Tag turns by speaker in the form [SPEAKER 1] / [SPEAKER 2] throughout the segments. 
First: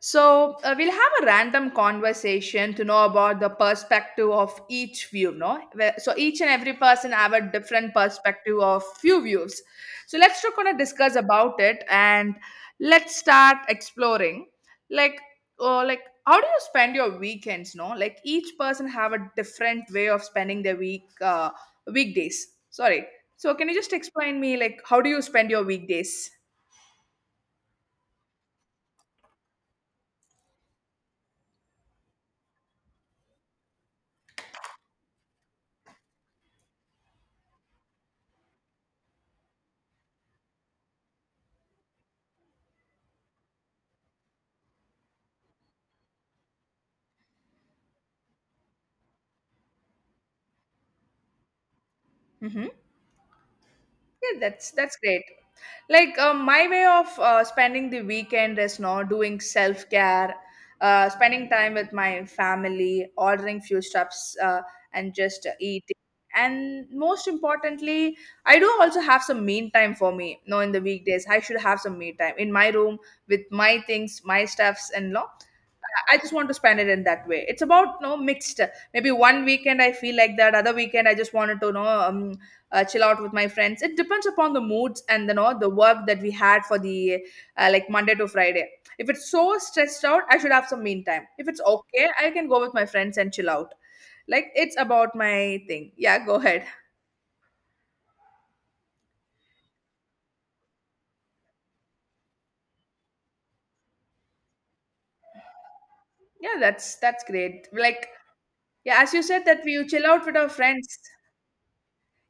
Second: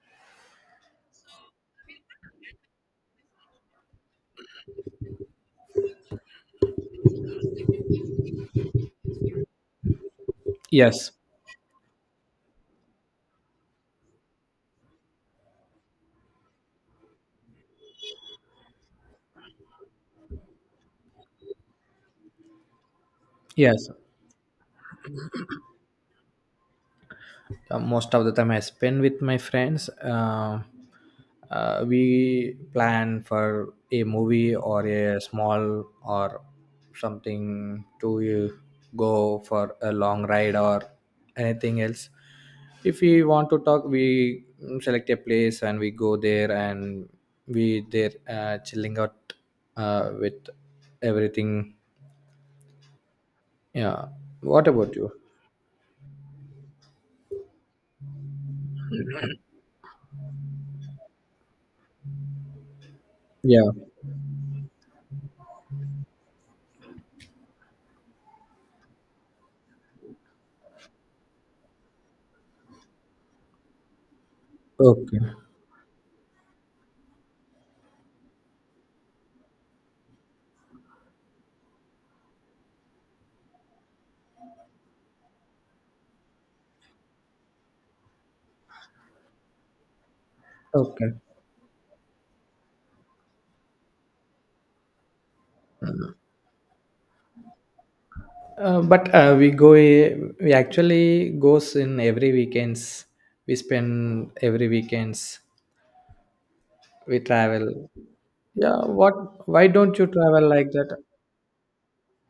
[SPEAKER 1] So we'll have a random conversation to know about the perspective of each view, no? So each and every person have a different perspective of few views. So let's talk on a
[SPEAKER 2] Yes.
[SPEAKER 1] discuss about it and let's start exploring. Like, oh, like how do you spend your weekends? No, like each person have a different way of spending their weekdays. Sorry. So can you
[SPEAKER 2] Yes.
[SPEAKER 1] just explain me like how do you spend your weekdays?
[SPEAKER 2] Most of the time I spend with my friends we plan for a movie or a small or something to go for a long ride or anything else if we want to talk we select a place and we go there and we there chilling out with everything.
[SPEAKER 1] Mm-hmm.
[SPEAKER 2] Yeah,
[SPEAKER 1] Yeah,
[SPEAKER 2] what
[SPEAKER 1] that's
[SPEAKER 2] about
[SPEAKER 1] that's
[SPEAKER 2] you?
[SPEAKER 1] great. Like my way of spending the weekend is now doing self care, spending time with my family, ordering
[SPEAKER 2] Yeah.
[SPEAKER 1] few stuffs, and just eating. And most importantly, I do also have some me time for me. No, in the weekdays, I should have some me time in my room with my things, my stuffs, and
[SPEAKER 2] Okay.
[SPEAKER 1] all. I just want to spend it in that way. It's about no mixed. Maybe one weekend I feel like that, other weekend I just wanted to know chill out with my friends. It depends upon the moods and the know the work that we had for the like Monday to Friday. If it's so stressed out, I should have some mean
[SPEAKER 2] Okay.
[SPEAKER 1] time. If it's okay, I can go with my friends and chill out. Like it's about my thing. Yeah, go ahead.
[SPEAKER 2] But we go we actually goes in every weekends, we spend every weekends,
[SPEAKER 1] Yeah, that's
[SPEAKER 2] we
[SPEAKER 1] that's
[SPEAKER 2] travel.
[SPEAKER 1] great. Like
[SPEAKER 2] Yeah,
[SPEAKER 1] yeah, as
[SPEAKER 2] what?
[SPEAKER 1] you said that
[SPEAKER 2] Why
[SPEAKER 1] we
[SPEAKER 2] don't
[SPEAKER 1] chill
[SPEAKER 2] you
[SPEAKER 1] out with
[SPEAKER 2] travel
[SPEAKER 1] our
[SPEAKER 2] like
[SPEAKER 1] friends.
[SPEAKER 2] that?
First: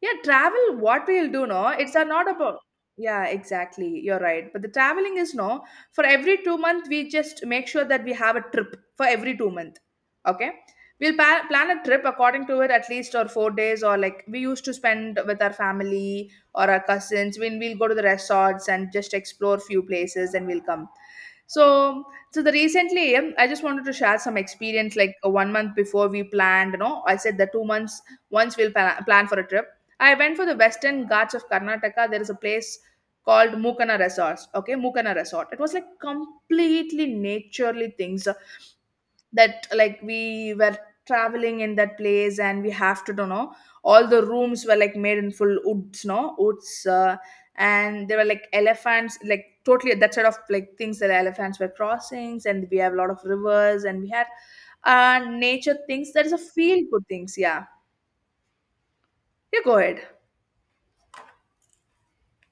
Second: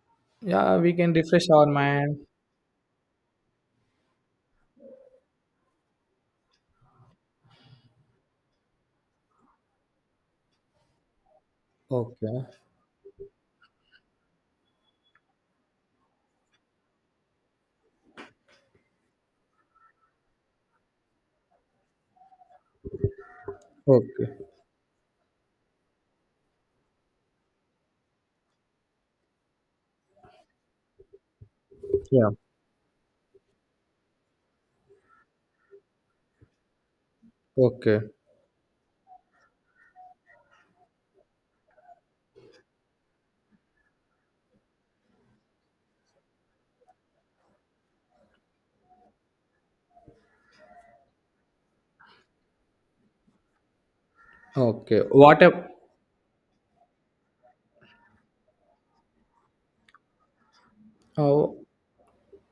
[SPEAKER 1] Yeah, travel,
[SPEAKER 2] Yeah, we
[SPEAKER 1] what
[SPEAKER 2] can
[SPEAKER 1] we'll do,
[SPEAKER 2] refresh our
[SPEAKER 1] no? It's
[SPEAKER 2] mind.
[SPEAKER 1] not about. Yeah, exactly. You're right. But the traveling is no. For every 2 month, we just make sure that we have a trip for every 2 month. Okay. Plan a trip
[SPEAKER 2] Okay.
[SPEAKER 1] according to it at least or 4 days or like we used to spend with our family or our cousins. When we'll go to the resorts and just explore few places and we'll come. So, so the recently, I just wanted to share some
[SPEAKER 2] Okay.
[SPEAKER 1] experience. Like one month before we planned, you know, I said that 2 months once plan for a trip. I went for the Western Ghats of Karnataka. There is
[SPEAKER 2] Yeah.
[SPEAKER 1] a place called Mukana Resorts. Okay, Mukana Resort. It was like completely naturally
[SPEAKER 2] Okay.
[SPEAKER 1] things that like we were traveling in that place and we have to don't know all the rooms were like made in full woods no woods and there were like elephants like totally that sort of like things that elephants were crossings and we have a lot of rivers and we had
[SPEAKER 2] Okay.
[SPEAKER 1] nature things that is a feel good things yeah you go ahead.
[SPEAKER 2] Oh,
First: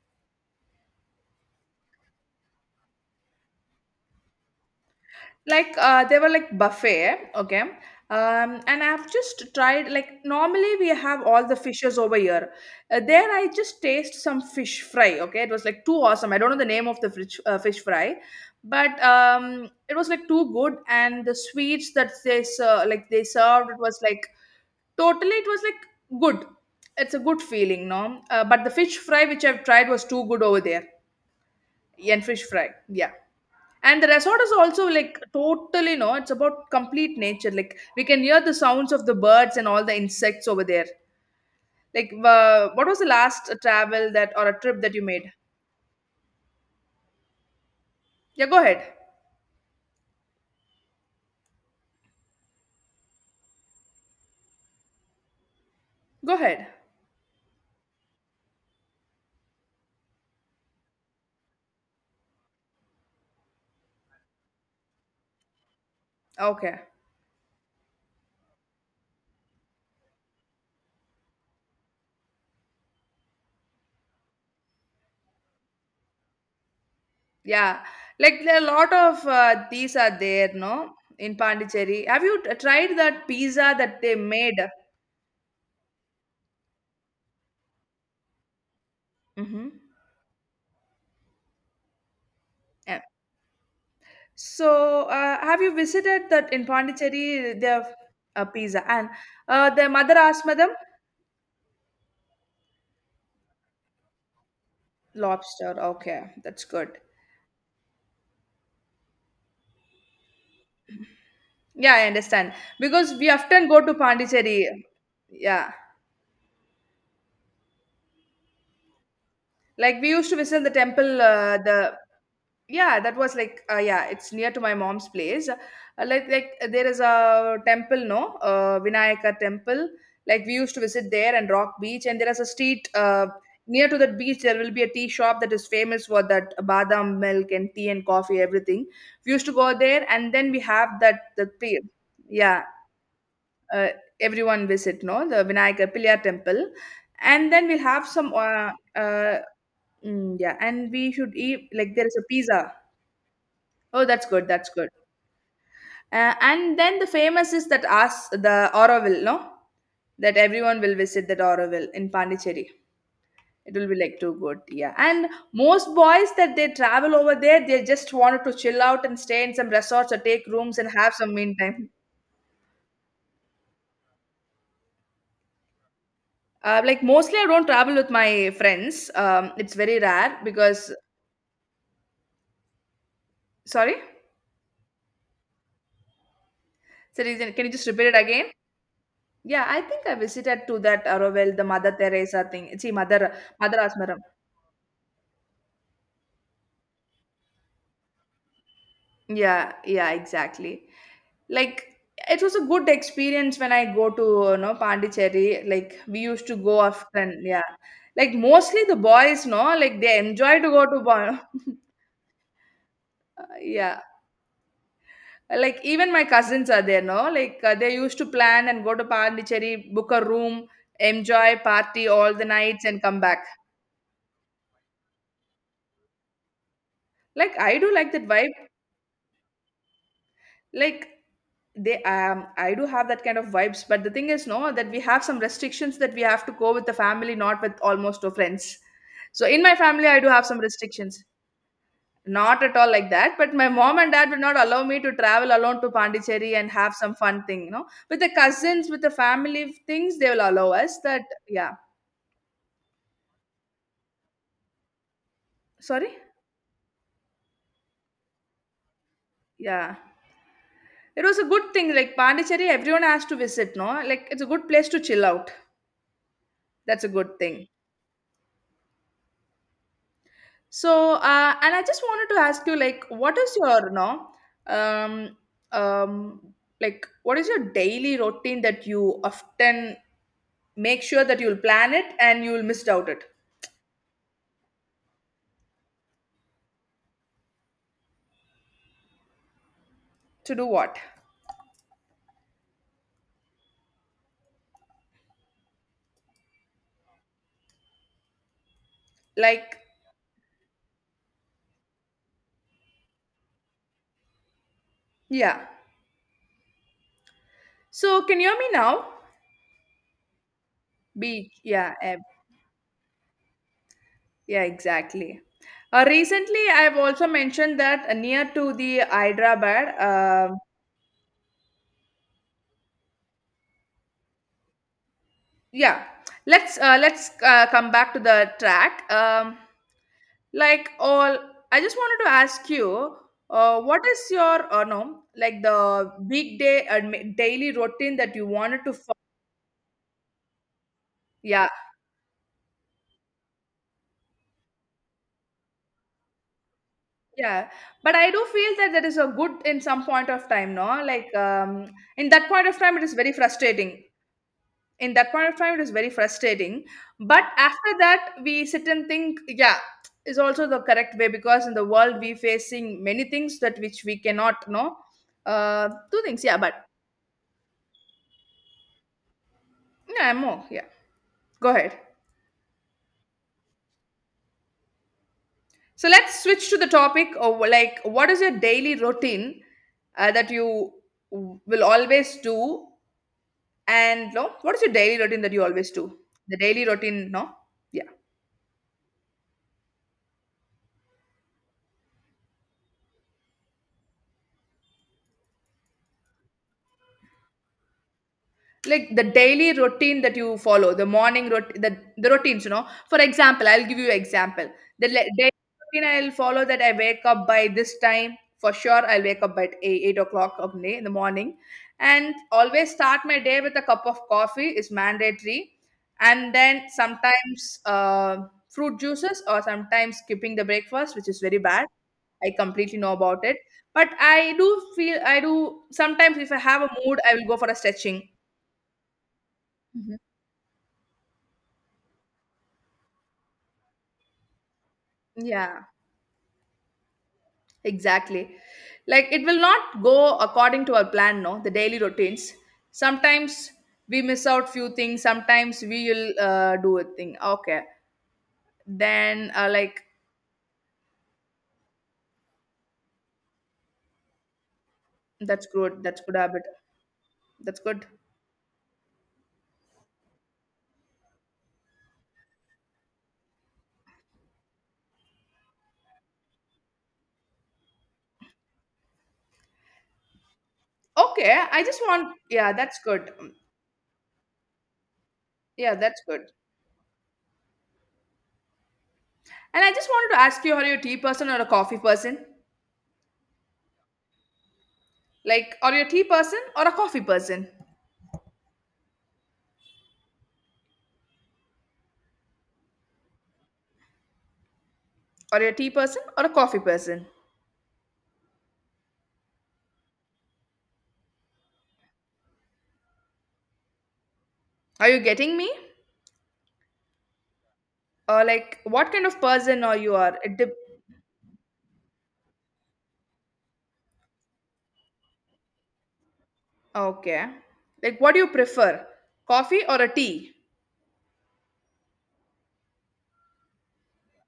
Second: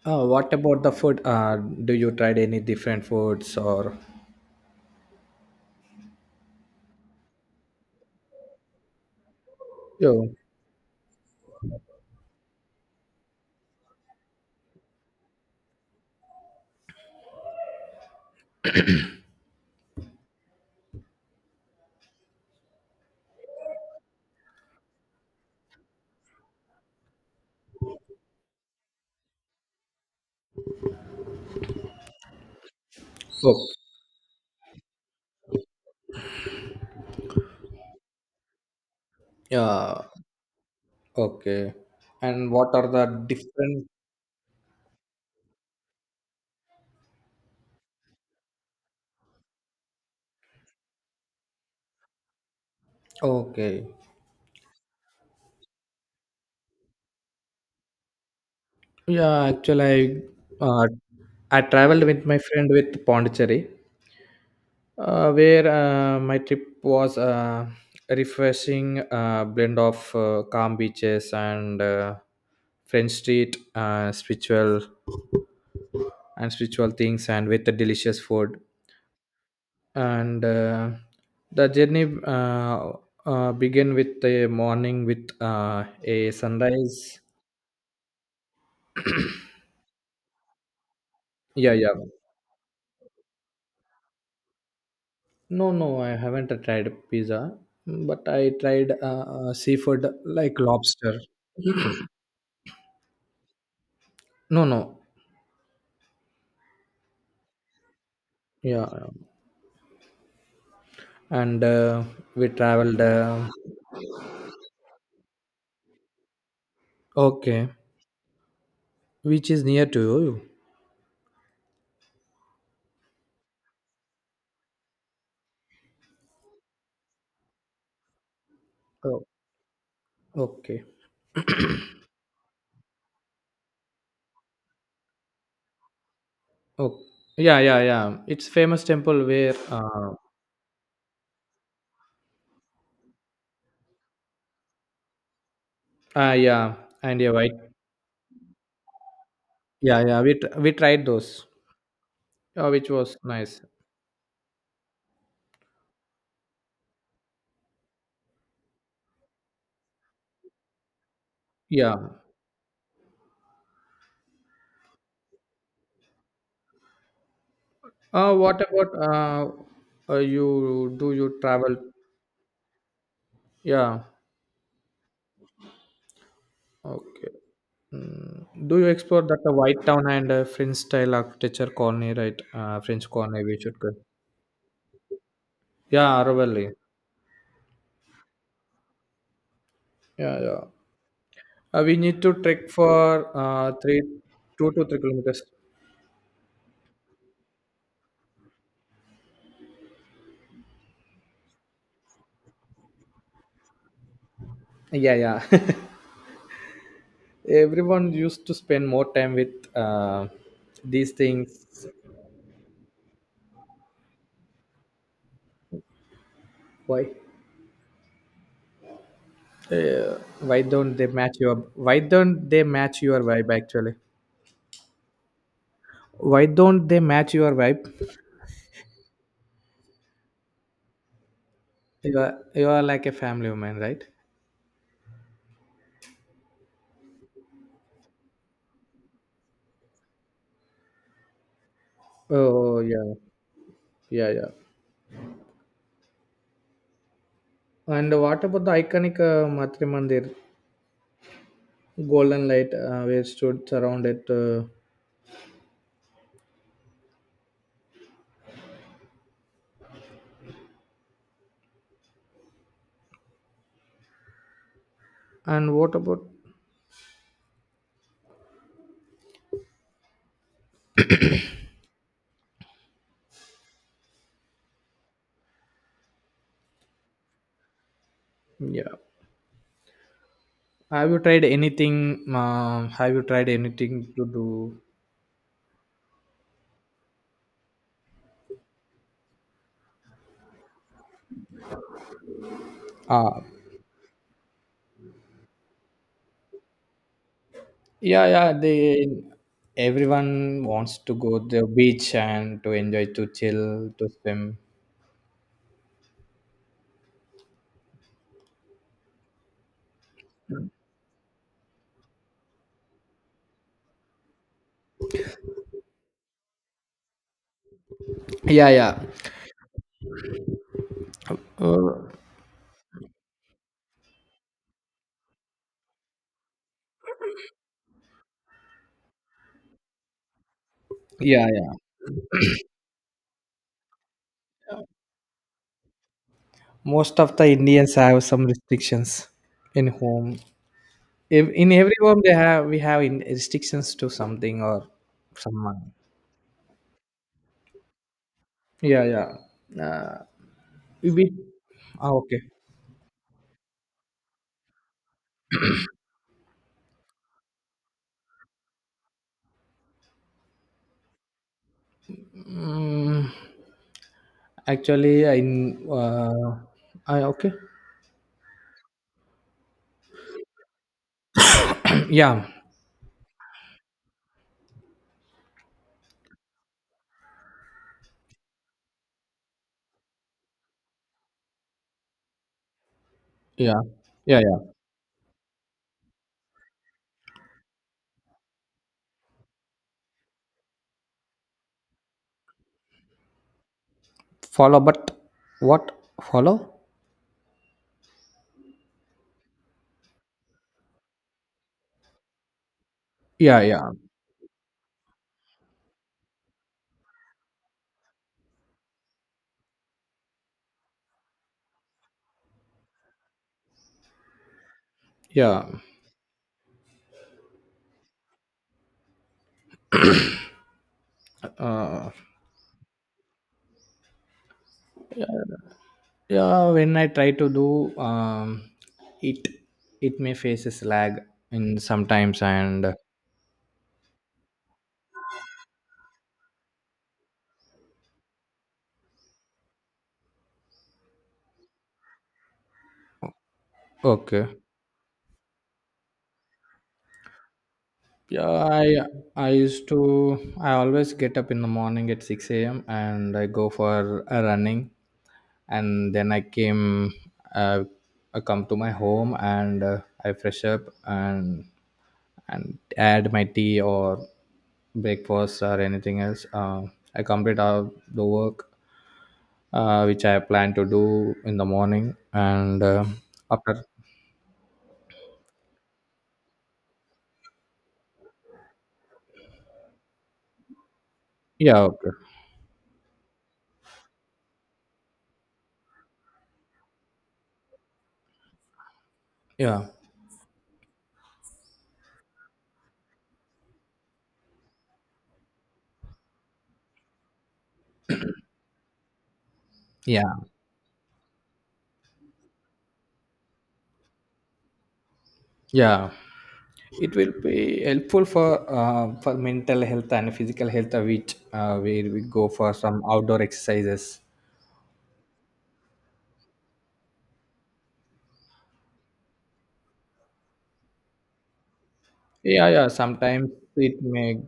[SPEAKER 2] what about the food? Do you tried any different foods or
[SPEAKER 1] Like they were like buffet okay and I've just tried like
[SPEAKER 2] yeah?
[SPEAKER 1] normally we have all the fishes over here there I just taste some fish fry okay it was like too awesome I don't know the name of the fish fry but it was like too good and the sweets that like they served it was like totally it was like good it's a good feeling no but the fish fry which I've tried was too good over there and fish fry yeah
[SPEAKER 2] Okay.
[SPEAKER 1] and the resort is also like totally, no, it's about complete nature. Like we can hear the sounds of the birds and all the
[SPEAKER 2] Yeah.
[SPEAKER 1] insects over there.
[SPEAKER 2] Okay.
[SPEAKER 1] Like,
[SPEAKER 2] And what
[SPEAKER 1] what
[SPEAKER 2] are
[SPEAKER 1] was
[SPEAKER 2] the
[SPEAKER 1] the last
[SPEAKER 2] different?
[SPEAKER 1] travel that or a trip that you made? Yeah, go ahead.
[SPEAKER 2] Okay.
[SPEAKER 1] Go ahead.
[SPEAKER 2] Yeah, actually, I uh, I traveled with my friend with Pondicherry, where my trip
[SPEAKER 1] Okay.
[SPEAKER 2] was a refreshing blend of calm beaches and French street, spiritual and spiritual things, and with the
[SPEAKER 1] Yeah.
[SPEAKER 2] delicious
[SPEAKER 1] Like there are a
[SPEAKER 2] food.
[SPEAKER 1] lot of these are
[SPEAKER 2] And
[SPEAKER 1] there, no, in
[SPEAKER 2] the
[SPEAKER 1] Pondicherry.
[SPEAKER 2] journey
[SPEAKER 1] Have you tried that pizza
[SPEAKER 2] began
[SPEAKER 1] that they
[SPEAKER 2] with the
[SPEAKER 1] made?
[SPEAKER 2] morning with a sunrise.
[SPEAKER 1] Mm-hmm.
[SPEAKER 2] Yeah, yeah.
[SPEAKER 1] Yeah. So, have
[SPEAKER 2] No,
[SPEAKER 1] you
[SPEAKER 2] no, I
[SPEAKER 1] visited that
[SPEAKER 2] haven't
[SPEAKER 1] in
[SPEAKER 2] tried
[SPEAKER 1] Pondicherry?
[SPEAKER 2] pizza,
[SPEAKER 1] They have
[SPEAKER 2] but
[SPEAKER 1] a
[SPEAKER 2] I
[SPEAKER 1] pizza,
[SPEAKER 2] tried
[SPEAKER 1] and the
[SPEAKER 2] seafood
[SPEAKER 1] mother asked
[SPEAKER 2] like
[SPEAKER 1] madam.
[SPEAKER 2] lobster. No, no,
[SPEAKER 1] Lobster, okay, that's good.
[SPEAKER 2] yeah, yeah. And
[SPEAKER 1] Yeah, I
[SPEAKER 2] we
[SPEAKER 1] understand.
[SPEAKER 2] traveled.
[SPEAKER 1] Because we often go to Pondicherry. Yeah.
[SPEAKER 2] Okay, which is near
[SPEAKER 1] Like
[SPEAKER 2] to
[SPEAKER 1] we used to
[SPEAKER 2] you?
[SPEAKER 1] visit the temple, the yeah, that was like yeah, it's near to my mom's place. Like there is a temple, no,
[SPEAKER 2] Oh,
[SPEAKER 1] Vinayaka temple. Like we used to
[SPEAKER 2] okay.
[SPEAKER 1] visit there and Rock Beach, and there is a street near to that beach. There will be a tea shop that is famous for that
[SPEAKER 2] Oh,
[SPEAKER 1] badam milk
[SPEAKER 2] yeah,
[SPEAKER 1] and
[SPEAKER 2] yeah,
[SPEAKER 1] tea and
[SPEAKER 2] yeah.
[SPEAKER 1] coffee,
[SPEAKER 2] It's famous
[SPEAKER 1] everything.
[SPEAKER 2] temple
[SPEAKER 1] We used to
[SPEAKER 2] where.
[SPEAKER 1] go there, and then we have that the tea. Yeah uh, everyone visit no the Vinayaka Pillai
[SPEAKER 2] Ah,
[SPEAKER 1] temple
[SPEAKER 2] yeah, and yeah,
[SPEAKER 1] and
[SPEAKER 2] right.
[SPEAKER 1] then we'll have some uh,
[SPEAKER 2] Yeah, yeah. We
[SPEAKER 1] yeah
[SPEAKER 2] tr- we
[SPEAKER 1] and we
[SPEAKER 2] tried
[SPEAKER 1] should
[SPEAKER 2] those,
[SPEAKER 1] eat like there is a pizza
[SPEAKER 2] which was nice.
[SPEAKER 1] oh that's good and then the famous is that us the Auroville no that everyone will visit that Auroville
[SPEAKER 2] Yeah.
[SPEAKER 1] in Pondicherry it will be like too good yeah and most boys that they travel over there they just wanted to
[SPEAKER 2] What
[SPEAKER 1] chill
[SPEAKER 2] about
[SPEAKER 1] out and stay in some resorts or take rooms and
[SPEAKER 2] you? Do
[SPEAKER 1] have some
[SPEAKER 2] you
[SPEAKER 1] mean
[SPEAKER 2] travel?
[SPEAKER 1] time.
[SPEAKER 2] Yeah.
[SPEAKER 1] Like
[SPEAKER 2] Okay.
[SPEAKER 1] mostly I don't travel with my
[SPEAKER 2] Mm, do you
[SPEAKER 1] friends.
[SPEAKER 2] explore that
[SPEAKER 1] It's
[SPEAKER 2] White
[SPEAKER 1] very
[SPEAKER 2] Town and
[SPEAKER 1] rare
[SPEAKER 2] French
[SPEAKER 1] because
[SPEAKER 2] style architecture colony, right? French colony, we should go.
[SPEAKER 1] sorry.
[SPEAKER 2] Yeah, Aravalli.
[SPEAKER 1] So can you just repeat it again? Yeah, I think I
[SPEAKER 2] Yeah, yeah.
[SPEAKER 1] visited to that Aravel, the Mother
[SPEAKER 2] We need to
[SPEAKER 1] Teresa
[SPEAKER 2] trek
[SPEAKER 1] thing. See,
[SPEAKER 2] for
[SPEAKER 1] Mother Mother Asmaram.
[SPEAKER 2] 2 to 3 kilometers.
[SPEAKER 1] Yeah, yeah, exactly. Like it was a good experience when I go to you know
[SPEAKER 2] Yeah, yeah.
[SPEAKER 1] Pondicherry. Like we used to go often. Yeah,
[SPEAKER 2] Everyone
[SPEAKER 1] like
[SPEAKER 2] used to
[SPEAKER 1] mostly
[SPEAKER 2] spend
[SPEAKER 1] the
[SPEAKER 2] more time
[SPEAKER 1] boys,
[SPEAKER 2] with
[SPEAKER 1] no, like they enjoy to go to.
[SPEAKER 2] these
[SPEAKER 1] Bon-
[SPEAKER 2] things.
[SPEAKER 1] yeah, Like even my cousins are there,
[SPEAKER 2] Why?
[SPEAKER 1] no? Like they used to plan and go to Pondicherry, book a
[SPEAKER 2] Why
[SPEAKER 1] room,
[SPEAKER 2] don't they match your?
[SPEAKER 1] enjoy
[SPEAKER 2] Why
[SPEAKER 1] party all the
[SPEAKER 2] don't they
[SPEAKER 1] nights, and
[SPEAKER 2] match
[SPEAKER 1] come
[SPEAKER 2] your
[SPEAKER 1] back.
[SPEAKER 2] vibe actually? Why don't they match your
[SPEAKER 1] Like I
[SPEAKER 2] vibe?
[SPEAKER 1] do like that vibe. Like they
[SPEAKER 2] You
[SPEAKER 1] I
[SPEAKER 2] are
[SPEAKER 1] do
[SPEAKER 2] like
[SPEAKER 1] have
[SPEAKER 2] a
[SPEAKER 1] that kind of
[SPEAKER 2] family woman,
[SPEAKER 1] vibes, but
[SPEAKER 2] right?
[SPEAKER 1] the thing is, no, that we have some restrictions that we have to go with the family, not with almost our friends. So in my family, I do have some restrictions. Not at
[SPEAKER 2] Oh
[SPEAKER 1] all like
[SPEAKER 2] yeah,
[SPEAKER 1] that, but my mom and dad
[SPEAKER 2] yeah
[SPEAKER 1] would
[SPEAKER 2] yeah.
[SPEAKER 1] not allow me to travel alone to Pondicherry and have some fun thing.
[SPEAKER 2] And
[SPEAKER 1] With the
[SPEAKER 2] what about the
[SPEAKER 1] cousins, with the
[SPEAKER 2] iconic
[SPEAKER 1] family
[SPEAKER 2] Matri
[SPEAKER 1] things, they
[SPEAKER 2] Mandir,
[SPEAKER 1] will allow us that, yeah.
[SPEAKER 2] golden light where stood around it?
[SPEAKER 1] Sorry? Yeah. It was a good thing. Like Pondicherry, everyone has to visit, no? Like it's a good place to chill out.
[SPEAKER 2] And what about
[SPEAKER 1] That's a good thing. So, and I just wanted to ask you, like, what is your, no, um, um, like, what is your daily routine that
[SPEAKER 2] yeah?
[SPEAKER 1] you often make
[SPEAKER 2] Have you
[SPEAKER 1] sure that
[SPEAKER 2] tried
[SPEAKER 1] you'll plan it
[SPEAKER 2] anything?
[SPEAKER 1] and you'll miss out
[SPEAKER 2] Have you
[SPEAKER 1] it?
[SPEAKER 2] tried anything to do?
[SPEAKER 1] To do what?
[SPEAKER 2] Uh, yeah, yeah. They
[SPEAKER 1] Like,
[SPEAKER 2] everyone wants to go to the beach and to enjoy, to chill, to swim.
[SPEAKER 1] yeah. So, can you hear me now? Beach, yeah, eh, yeah, exactly. Recently, I've also mentioned that near
[SPEAKER 2] Yeah,
[SPEAKER 1] to
[SPEAKER 2] yeah.
[SPEAKER 1] the Hyderabad.
[SPEAKER 2] Uh,
[SPEAKER 1] Yeah, let's come back to the track. Like all,
[SPEAKER 2] yeah, yeah.
[SPEAKER 1] I just wanted to ask you, what is your no like the weekday
[SPEAKER 2] Most of the
[SPEAKER 1] daily
[SPEAKER 2] Indians
[SPEAKER 1] routine
[SPEAKER 2] have
[SPEAKER 1] that you
[SPEAKER 2] some
[SPEAKER 1] wanted to follow?
[SPEAKER 2] restrictions in home. If
[SPEAKER 1] Yeah,
[SPEAKER 2] in every home they have we have in restrictions to something or someone.
[SPEAKER 1] yeah, but I do feel that that
[SPEAKER 2] Yeah,
[SPEAKER 1] is a
[SPEAKER 2] yeah.
[SPEAKER 1] good in some point of time, no?
[SPEAKER 2] We
[SPEAKER 1] Like in
[SPEAKER 2] okay.
[SPEAKER 1] that point of time, it is very frustrating. In that point of time, it is very frustrating. But after that, we sit and think, yeah, is also the correct way because in the world we facing many
[SPEAKER 2] Mm,
[SPEAKER 1] things that which we cannot, no,
[SPEAKER 2] actually,
[SPEAKER 1] two things. Yeah,
[SPEAKER 2] uh,
[SPEAKER 1] but
[SPEAKER 2] I okay.
[SPEAKER 1] yeah, more. Yeah, go ahead.
[SPEAKER 2] yeah,
[SPEAKER 1] So let's switch to the topic of like, what is your daily routine that you will always do.
[SPEAKER 2] yeah,
[SPEAKER 1] And
[SPEAKER 2] yeah,
[SPEAKER 1] no,
[SPEAKER 2] yeah.
[SPEAKER 1] what is your daily routine that you always do? The daily routine, no? Yeah.
[SPEAKER 2] Follow, but what follow?
[SPEAKER 1] Like the daily routine that you follow, the morning routine, the routines, you know. For
[SPEAKER 2] Yeah,
[SPEAKER 1] example, I'll
[SPEAKER 2] yeah,
[SPEAKER 1] give you example. Daily routine I'll follow that I wake up by this time. For sure, I'll wake up at 8 o'clock of day in the morning. And always start my day with a cup of coffee is
[SPEAKER 2] yeah.
[SPEAKER 1] mandatory. And then sometimes fruit juices or sometimes skipping the breakfast, which is very bad.
[SPEAKER 2] Uh,
[SPEAKER 1] I completely know about it. But I do feel I do sometimes if I
[SPEAKER 2] yeah.
[SPEAKER 1] have a
[SPEAKER 2] When I
[SPEAKER 1] mood,
[SPEAKER 2] try
[SPEAKER 1] I will
[SPEAKER 2] to
[SPEAKER 1] go for a
[SPEAKER 2] do
[SPEAKER 1] stretching.
[SPEAKER 2] it,
[SPEAKER 1] Mhm.
[SPEAKER 2] it may faces lag in sometimes and
[SPEAKER 1] Yeah, exactly. Like it will not go according to our plan, no, the daily routines. Sometimes we miss
[SPEAKER 2] okay.
[SPEAKER 1] out few things, sometimes we will do a thing. Okay.
[SPEAKER 2] Yeah, I
[SPEAKER 1] Then
[SPEAKER 2] used to
[SPEAKER 1] like
[SPEAKER 2] I always get up in the morning at 6 a.m. and I go for a running
[SPEAKER 1] that's good.
[SPEAKER 2] and
[SPEAKER 1] That's
[SPEAKER 2] then
[SPEAKER 1] good
[SPEAKER 2] I
[SPEAKER 1] habit.
[SPEAKER 2] came
[SPEAKER 1] That's
[SPEAKER 2] uh,
[SPEAKER 1] good.
[SPEAKER 2] I come to my home and I fresh up and add my tea or breakfast or anything else. I complete all the work which I plan to do
[SPEAKER 1] Okay,
[SPEAKER 2] in the
[SPEAKER 1] I just
[SPEAKER 2] morning
[SPEAKER 1] want yeah,
[SPEAKER 2] and
[SPEAKER 1] that's good.
[SPEAKER 2] after
[SPEAKER 1] Yeah, that's good. And I just wanted to ask you, are you a tea person or a
[SPEAKER 2] yeah
[SPEAKER 1] coffee
[SPEAKER 2] okay.
[SPEAKER 1] person? Like, are you a tea person or a coffee person?
[SPEAKER 2] Yeah
[SPEAKER 1] Are you a tea person or a coffee person?
[SPEAKER 2] yeah
[SPEAKER 1] Are you getting me?
[SPEAKER 2] yeah it will be helpful
[SPEAKER 1] Or like, what kind
[SPEAKER 2] for
[SPEAKER 1] of person
[SPEAKER 2] mental
[SPEAKER 1] are
[SPEAKER 2] health
[SPEAKER 1] you
[SPEAKER 2] and
[SPEAKER 1] are? It
[SPEAKER 2] physical
[SPEAKER 1] dep-
[SPEAKER 2] health which where we go for some outdoor exercises.
[SPEAKER 1] okay. Like, what do you prefer, coffee or a tea?
[SPEAKER 2] Yeah yeah sometimes it may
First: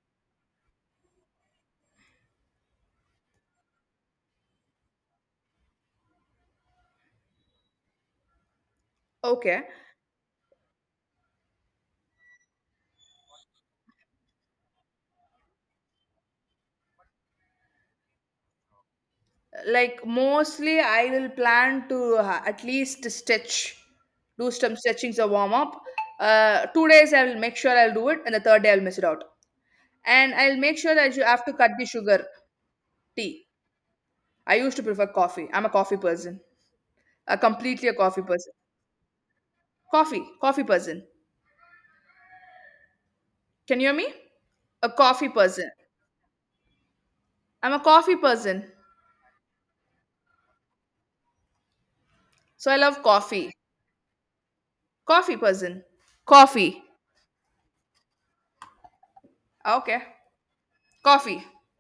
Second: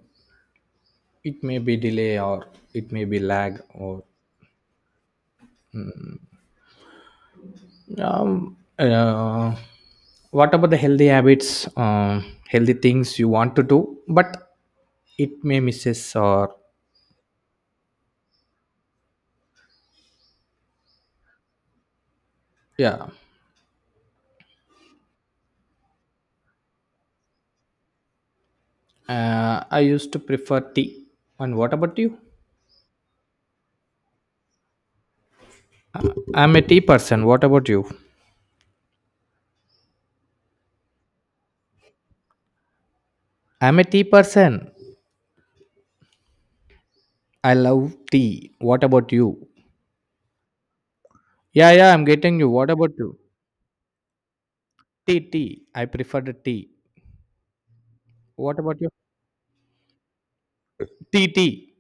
[SPEAKER 2] it may be delay or it may be lag or um, uh,
[SPEAKER 1] Okay.
[SPEAKER 2] what about the healthy habits, healthy things you want to do but it may misses or
[SPEAKER 1] Like mostly, I will plan to at least
[SPEAKER 2] yeah.
[SPEAKER 1] stretch, do some stretchings or warm up. 2 days I will make sure I'll do it, and the third day I'll miss it out.
[SPEAKER 2] Uh, I used to
[SPEAKER 1] And I'll
[SPEAKER 2] prefer
[SPEAKER 1] make
[SPEAKER 2] tea
[SPEAKER 1] sure that you have to
[SPEAKER 2] and
[SPEAKER 1] cut
[SPEAKER 2] what
[SPEAKER 1] the
[SPEAKER 2] about you?
[SPEAKER 1] sugar tea. I used to prefer coffee. I'm a coffee
[SPEAKER 2] Uh,
[SPEAKER 1] person.
[SPEAKER 2] I'm a tea person,
[SPEAKER 1] A
[SPEAKER 2] what about you?
[SPEAKER 1] completely a coffee person coffee coffee person can
[SPEAKER 2] I'm a
[SPEAKER 1] you hear
[SPEAKER 2] tea
[SPEAKER 1] me
[SPEAKER 2] person.
[SPEAKER 1] a coffee person
[SPEAKER 2] I
[SPEAKER 1] I'm a
[SPEAKER 2] love
[SPEAKER 1] coffee
[SPEAKER 2] tea.
[SPEAKER 1] person
[SPEAKER 2] What about you? Yeah, yeah, I'm getting you.
[SPEAKER 1] so
[SPEAKER 2] What
[SPEAKER 1] I
[SPEAKER 2] about
[SPEAKER 1] love
[SPEAKER 2] you?
[SPEAKER 1] coffee
[SPEAKER 2] Tea,
[SPEAKER 1] coffee
[SPEAKER 2] tea.
[SPEAKER 1] person
[SPEAKER 2] I prefer the tea.
[SPEAKER 1] coffee
[SPEAKER 2] What about you?
[SPEAKER 1] okay
[SPEAKER 2] Tea,
[SPEAKER 1] coffee
[SPEAKER 2] tea.